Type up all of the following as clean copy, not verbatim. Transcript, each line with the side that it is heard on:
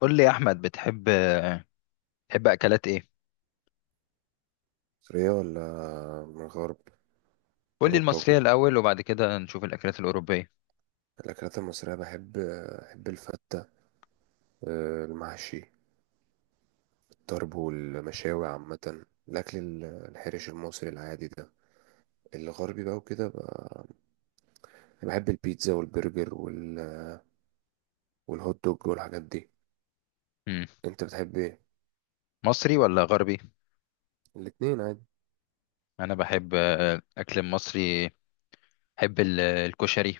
left: قول لي يا احمد، بتحب اكلات ايه؟
right: مصرية ولا من الغرب؟
left: قول لي
right: أوروبا
left: المصريه
right: وكده.
left: الاول وبعد كده نشوف الاكلات الاوروبيه.
right: الأكلات المصرية بحب الفتة، المحشي، الطرب والمشاوي، عامة الأكل الحرش المصري العادي ده. الغربي بقى وكده بحب البيتزا والبرجر والهوت دوج والحاجات دي.
left: امم
right: أنت بتحب إيه؟
left: مصري ولا غربي؟
right: الاتنين عادي.
left: انا بحب اكل مصري. بحب الكشري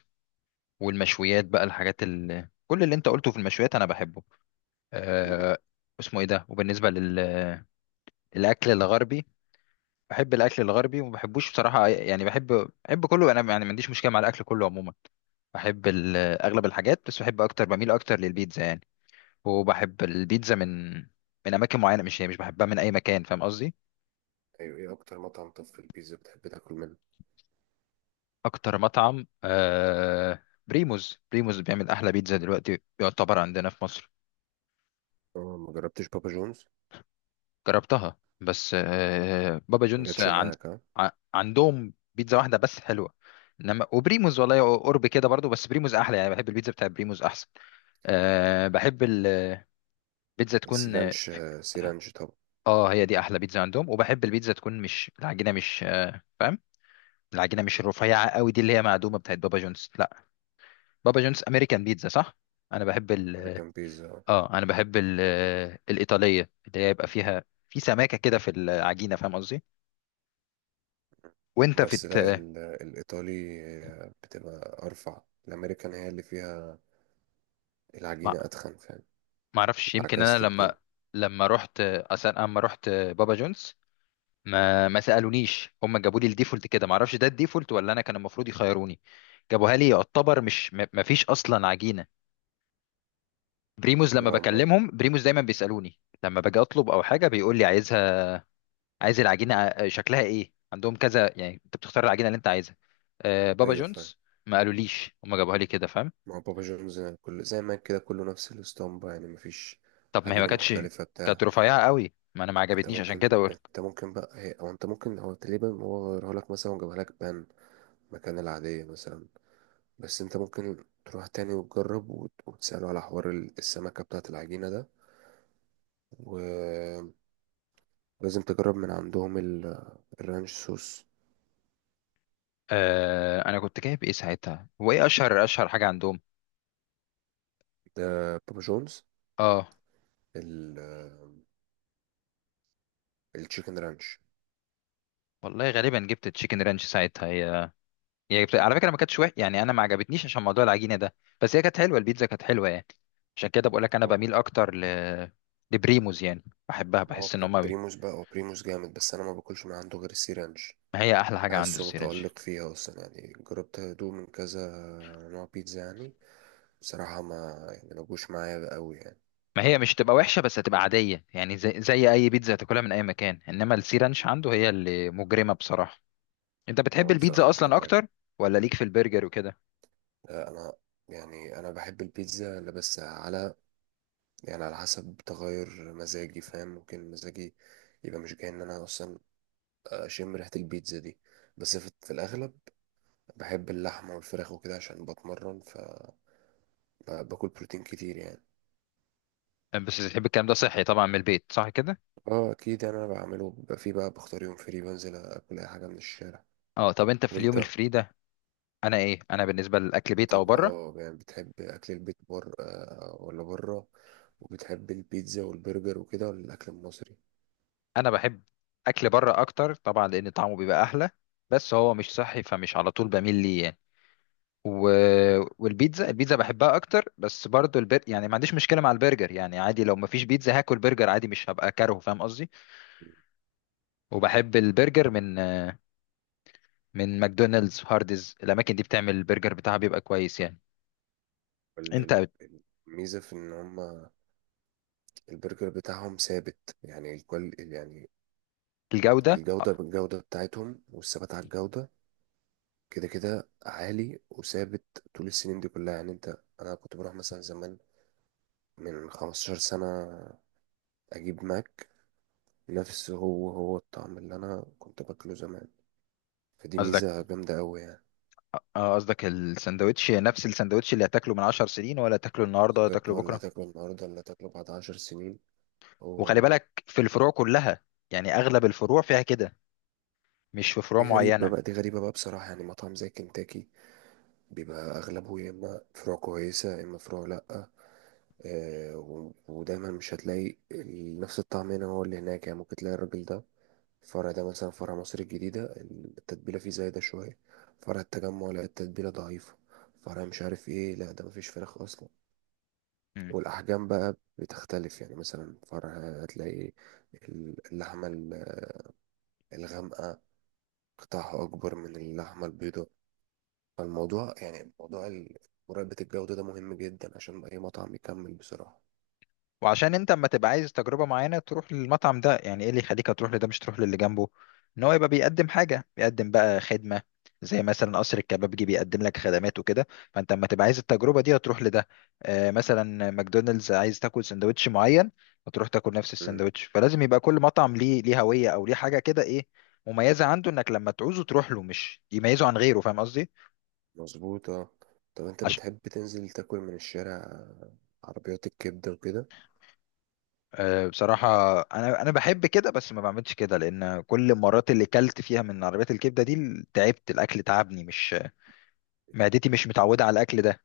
left: والمشويات بقى، الحاجات كل اللي انت قلته في المشويات انا بحبه.
right: مم.
left: أه... اسمه ايه ده؟ وبالنسبه للاكل الغربي، بحب الاكل الغربي وما بحبوش بصراحه، يعني بحب كله انا يعني، ما عنديش مشكله مع الاكل كله عموما. بحب اغلب الحاجات، بس بحب اكتر، بميل اكتر للبيتزا يعني. وبحب البيتزا من اماكن معينه، مش مش بحبها من اي مكان، فاهم قصدي؟
right: أيوة، إيه أكتر مطعم طب في البيتزا بتحب تاكل منه؟
left: اكتر مطعم بريموز بيعمل احلى بيتزا دلوقتي يعتبر عندنا في مصر.
right: ما جربتش بابا جونز؟
left: جربتها بس، بابا
right: ما
left: جونز
right: جاتش معاك ها؟
left: ع- عندهم بيتزا واحده بس حلوه، انما وبريموز والله قرب كده برضو، بس بريموز احلى يعني، بحب البيتزا بتاع بريموز احسن. بحب البيتزا تكون
right: السيرانش، سيرانش طب.
left: هي دي احلى بيتزا عندهم. وبحب البيتزا تكون مش العجينه، مش فاهم، العجينه مش الرفيعه قوي دي اللي هي معدومه بتاعت بابا جونز، لا. بابا جونز امريكان بيتزا صح؟ انا بحب ال
right: أمريكان بيتزا؟
left: اه انا بحب الايطاليه اللي هي يبقى فيها في سماكه كده في العجينه، فاهم قصدي؟ وانت في
right: بس لا، الإيطالي بتبقى أرفع. الأمريكان هي اللي فيها
left: ما
right: العجينة أتخن، فاهم؟
left: ما اعرفش، يمكن انا
right: اتعكست
left: لما،
right: الدنيا.
left: رحت اصلا، اما رحت بابا جونز ما سالونيش، هم جابوا لي الديفولت كده، ما اعرفش ده الديفولت ولا انا كان المفروض يخيروني. جابوها لي يعتبر، مش ما فيش اصلا عجينه. بريموز لما
right: لا هما.
left: بكلمهم، بريموز دايما بيسالوني لما باجي اطلب او حاجه، بيقول لي عايز العجينه شكلها ايه؟ عندهم كذا، يعني انت بتختار العجينه اللي انت عايزها. بابا
right: أيوة فاهم.
left: جونز ما قالوليش، هم جابوها لي كده فاهم.
right: ما هو بابا جونز كل زي ما كده كله نفس الاسطمبة، يعني مفيش
left: طب ما هي، ما
right: عجينة
left: كانتش
right: مختلفة
left: كانت
right: بتاع.
left: رفيعه قوي، ما انا ما
right: انت
left: عجبتنيش عشان
right: ممكن
left: كده بقولك.
right: انت ممكن بقى هي او انت ممكن هو تقريبا هو غيرها لك مثلا وجابها لك بان مكان العادية مثلا. بس انت ممكن تروح تاني وتجرب وتسأله على حوار السمكة بتاعة العجينة ده و... لازم تجرب من عندهم الرانش صوص
left: انا كنت جايب ايه ساعتها؟ هو ايه اشهر حاجه عندهم؟
right: ده، بابا جونز،
left: اه،
right: ال- التشيكن رانش.
left: والله غالبا جبت تشيكن رانش ساعتها. هي جبت على فكره، ما كانتش وحش يعني، انا ما عجبتنيش عشان موضوع العجينه ده، بس هي كانت حلوه، البيتزا كانت حلوه يعني. عشان كده بقولك انا
right: هو
left: بميل اكتر لبريموز يعني، بحبها،
right: ما هو
left: بحس ان هما
right: بريموس بقى، هو بريموس جامد، بس انا ما باكلش من عنده غير السي رانش.
left: ما هي احلى حاجه عنده
right: بحسه
left: السيرنج.
right: متألق فيها اصلا، يعني جربت ادوق من كذا نوع بيتزا يعني، بصراحة ما جوش معايا قوي يعني.
left: ما هي مش هتبقى وحشه بس هتبقى عاديه، يعني زي اي بيتزا هتاكلها من اي مكان، انما السي رانش
right: مم.
left: عنده هي اللي مجرمه بصراحه. انت بتحب
right: هو بصراحة
left: البيتزا
right: مش
left: اصلا
right: طبيعي.
left: اكتر ولا ليك في البرجر وكده؟
right: لا، انا يعني انا بحب البيتزا اللي بس على، يعني على حسب تغير مزاجي، فاهم؟ ممكن مزاجي يبقى مش جاي ان انا اصلا اشم ريحه البيتزا دي. بس في الاغلب بحب اللحمه والفراخ وكده عشان بتمرن، فباكل بروتين كتير يعني.
left: بس بتحب الكلام ده صحي طبعا، من البيت صح كده؟
right: اه اكيد، يعني انا بعمله بيبقى فيه بقى، بختار يوم فري بنزل اكل اي حاجه من الشارع.
left: اه، طب انت في اليوم
right: وانت؟
left: الفري ده، انا ايه، انا بالنسبه للاكل، بيت
right: انت
left: او بره؟
right: يعني بتحب اكل البيت، بره، ولا بره؟ وبتحب البيتزا والبرجر وكده، ولا الاكل المصري؟
left: انا بحب اكل بره اكتر طبعا، لان طعمه بيبقى احلى، بس هو مش صحي فمش على طول بميل ليه يعني. و... البيتزا بحبها اكتر، بس برضو يعني ما عنديش مشكله مع البرجر، يعني عادي لو ما فيش بيتزا هاكل برجر عادي، مش هبقى كاره فاهم قصدي. وبحب البرجر من ماكدونالدز، هاردز، الاماكن دي بتعمل البرجر بتاعها بيبقى كويس يعني.
right: ال-
left: انت
right: ال- ال- الميزه في ان هما البرجر بتاعهم ثابت، يعني الكل يعني.
left: الجوده،
right: الجوده، بالجوده بتاعتهم والثبات على الجوده كده كده عالي وثابت طول السنين دي كلها، يعني انت انا كنت بروح مثلا زمان من 15 سنة اجيب ماك، نفس هو هو الطعم اللي انا كنت باكله زمان. فدي
left: قصدك،
right: ميزة جامدة قوي يعني.
left: اه قصدك الساندوتش، نفس الساندوتش اللي هتاكله من 10 سنين، ولا تاكله النهارده، ولا
right: بالظبط،
left: تاكله
right: هو اللي
left: بكره.
right: هتاكله النهاردة اللي هتاكله بعد 10 سنين هو
left: وخلي
right: هو.
left: بالك في الفروع كلها، يعني اغلب الفروع فيها كده، مش في فروع
right: دي غريبة
left: معينه.
right: بقى، دي غريبة بقى بصراحة. يعني مطعم زي كنتاكي بيبقى أغلبه يا إما فروع كويسة يا إما فروع لأ. آه، ودايما مش هتلاقي نفس الطعم هنا هو اللي هناك. يعني ممكن تلاقي الراجل ده الفرع ده مثلا، فرع مصر الجديدة التتبيلة فيه زايدة شوية، فرع التجمع لا التتبيلة ضعيفة، فرع مش عارف ايه لا ده مفيش فراخ أصلا. والأحجام بقى بتختلف، يعني مثلا فرع هتلاقي اللحمة الغامقة قطعها أكبر من اللحمة البيضاء. فالموضوع يعني موضوع مراقبة الجودة ده مهم جدا عشان أي مطعم يكمل بصراحة.
left: وعشان انت اما تبقى عايز تجربة معينة تروح للمطعم ده، يعني ايه اللي يخليك تروح لده مش تروح للي جنبه؟ ان هو يبقى بيقدم حاجة، بيقدم بقى خدمة، زي مثلا قصر الكبابجي بيقدم لك خدمات وكده، فانت اما تبقى عايز التجربة دي هتروح لده. آه مثلا ماكدونالدز، عايز تاكل سندوتش معين هتروح تاكل نفس
right: مم.
left: السندوتش. فلازم يبقى كل مطعم ليه، هوية او ليه حاجة كده، ايه مميزة عنده، انك لما تعوزه تروح له، مش يميزه عن غيره، فاهم قصدي.
right: مظبوط اه. طب انت بتحب تنزل تاكل من الشارع، عربيات الكبدة وكده؟
left: بصراحة أنا بحب كده، بس ما بعملش كده لأن كل المرات اللي كلت فيها من عربيات الكبدة دي تعبت، الأكل تعبني، مش معدتي مش متعودة على الأكل ده.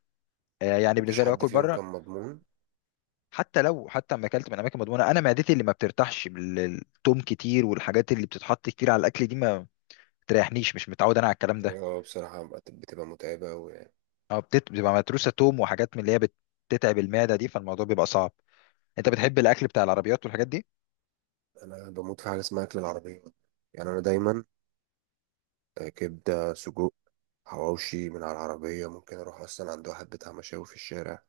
left: يعني
right: مفيش
left: بالنسبة لي
right: حد
left: باكل
right: فيهم
left: بره،
right: كان مضمون؟
left: حتى لو، حتى لما أكلت من أماكن مضمونة، أنا معدتي اللي ما بترتاحش بالثوم كتير والحاجات اللي بتتحط كتير على الأكل دي ما بتريحنيش، مش متعود أنا على الكلام ده.
right: اه بصراحة بتبقى متعبة أوي يعني.
left: أه، بتبقى متروسة توم وحاجات من اللي هي بتتعب المعدة دي، فالموضوع بيبقى صعب. أنت بتحب الأكل بتاع العربيات والحاجات دي؟
right: أنا بموت في حاجة اسمها أكل العربية، يعني أنا دايما، كبدة، سجق، حواوشي من على العربية. ممكن أروح أصلا عند واحد بتاع مشاوي في الشارع،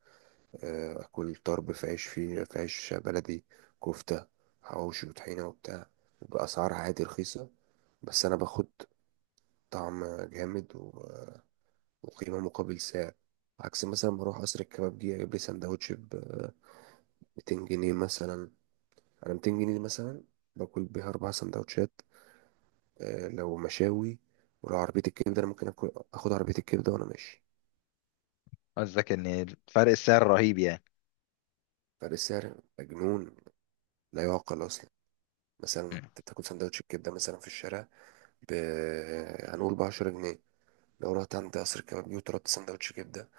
right: أكل طرب في عيش، فيه في عيش بلدي، كفتة، حواوشي وطحينة وبتاع، بأسعار عادي رخيصة. بس أنا باخد طعم جامد وقيمة مقابل سعر. عكس مثلا بروح قصر الكبابجي أجيب لي سندوتش ب 200 جنيه مثلا. على 200 جنيه دي مثلا باكل بيها أربع سندوتشات، لو مشاوي. ولو عربية الكبدة أنا ممكن آخد عربية الكبدة وأنا ماشي.
left: قصدك إن فرق السعر رهيب يعني؟
right: فرق السعر مجنون، لا يعقل أصلا. مثلا أنت بتاكل سندوتش الكبدة مثلا في الشارع ب، هنقول بعشرة جنيه. لو رحت عند قصر الكبابجي وطلبت سندوتش كبدة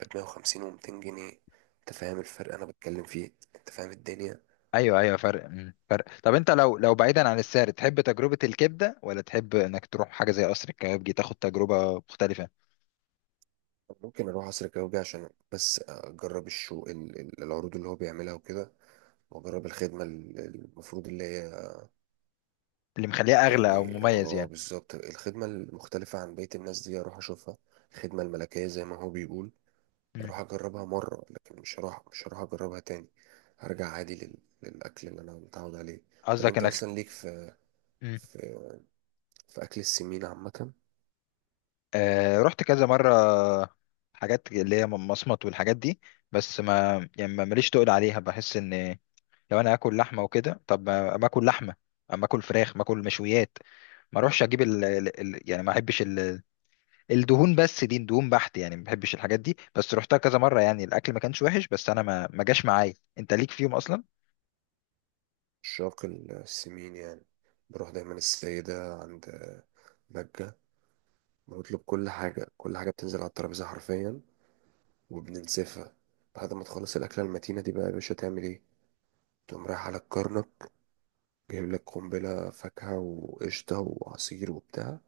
right: بمية وخمسين ومتين جنيه. أنت فاهم الفرق أنا بتكلم فيه؟ أنت فاهم الدنيا؟
left: ايوه، ايوه، فرق، طب انت لو، بعيدا عن السعر، تحب تجربه الكبده ولا تحب انك تروح حاجه زي قصر الكبابجي، تاخد تجربه مختلفه؟
right: ممكن أروح قصر الكبابجي عشان بس أجرب الشو، العروض اللي هو بيعملها وكده، وأجرب الخدمة المفروض اللي هي،
left: اللي مخليها اغلى او
right: يعني
left: مميز
right: اه
left: يعني.
right: بالظبط، الخدمة المختلفة عن بقية الناس دي اروح اشوفها، الخدمة الملكية زي ما هو بيقول.
left: مم.
right: اروح اجربها مرة، لكن مش هروح اجربها تاني. هرجع عادي للاكل اللي انا متعود عليه. طب
left: قصدك
right: انت
left: انك،
right: اصلا ليك في،
left: مم.
right: في, في اكل السمين عامة؟
left: رحت كذا مره، حاجات اللي هي مصمت والحاجات دي، بس ما يعني، ماليش تقل عليها، بحس ان لو انا اكل لحمه وكده، طب ما اكل لحمه، اما اكل فراخ، ما اكل مشويات، ما اروحش اجيب يعني ما احبش الدهون، بس دي دهون بحت يعني ما بحبش الحاجات دي، بس رحتها كذا مره، يعني الاكل ما كانش وحش، بس انا ما جاش معايا، انت ليك فيهم اصلا؟
right: عشاق السمين يعني، بروح دايما السيدة عند بجة، بنطلب كل حاجة، كل حاجة بتنزل على الترابيزة حرفيا وبننسفها. بعد ما تخلص الأكلة المتينة دي بقى يا باشا تعمل ايه؟ تقوم رايح على الكرنب، جايب لك قنبلة فاكهة وقشطة وعصير وبتاع،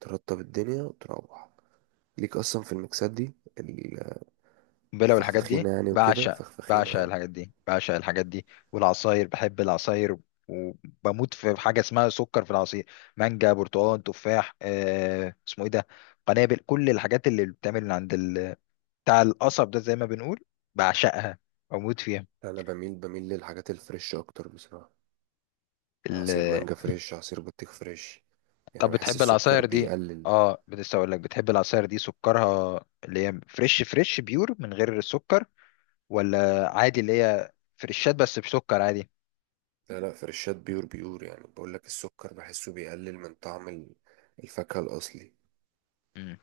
right: ترطب الدنيا وتروح. ليك أصلا في المكسات دي، ال-
left: بلا، والحاجات دي
right: الفخفخينة يعني وكده،
left: بعشق،
right: فخفخينة
left: بعشق
right: اه.
left: الحاجات دي، بعشق الحاجات دي، والعصاير، بحب العصاير، وبموت في حاجه اسمها سكر في العصير، مانجا، برتقال، تفاح، اسمه ايه ده، قنابل، كل الحاجات اللي بتعمل عند بتاع القصب ده زي ما بنقول، بعشقها، بموت
right: أنا بميل للحاجات الفريش أكتر بصراحة، عصير
left: فيها.
right: مانجا فريش، عصير بطيخ فريش، يعني
left: طب
right: بحس
left: بتحب
right: السكر
left: العصاير دي،
right: بيقلل.
left: اه لسه اقول لك، بتحب العصاير دي سكرها اللي هي فريش، فريش بيور من غير سكر، ولا عادي اللي هي فريشات بس بسكر عادي؟
right: لا لا، فريشات بيور بيور، يعني بقول لك السكر بحسه بيقلل من طعم الفاكهة الأصلي.
left: مم.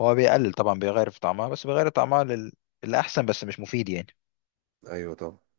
left: هو بيقلل طبعا، بيغير في طعمها، بس بيغير طعمها الأحسن، بس مش مفيد يعني.
right: أيوة طبعا.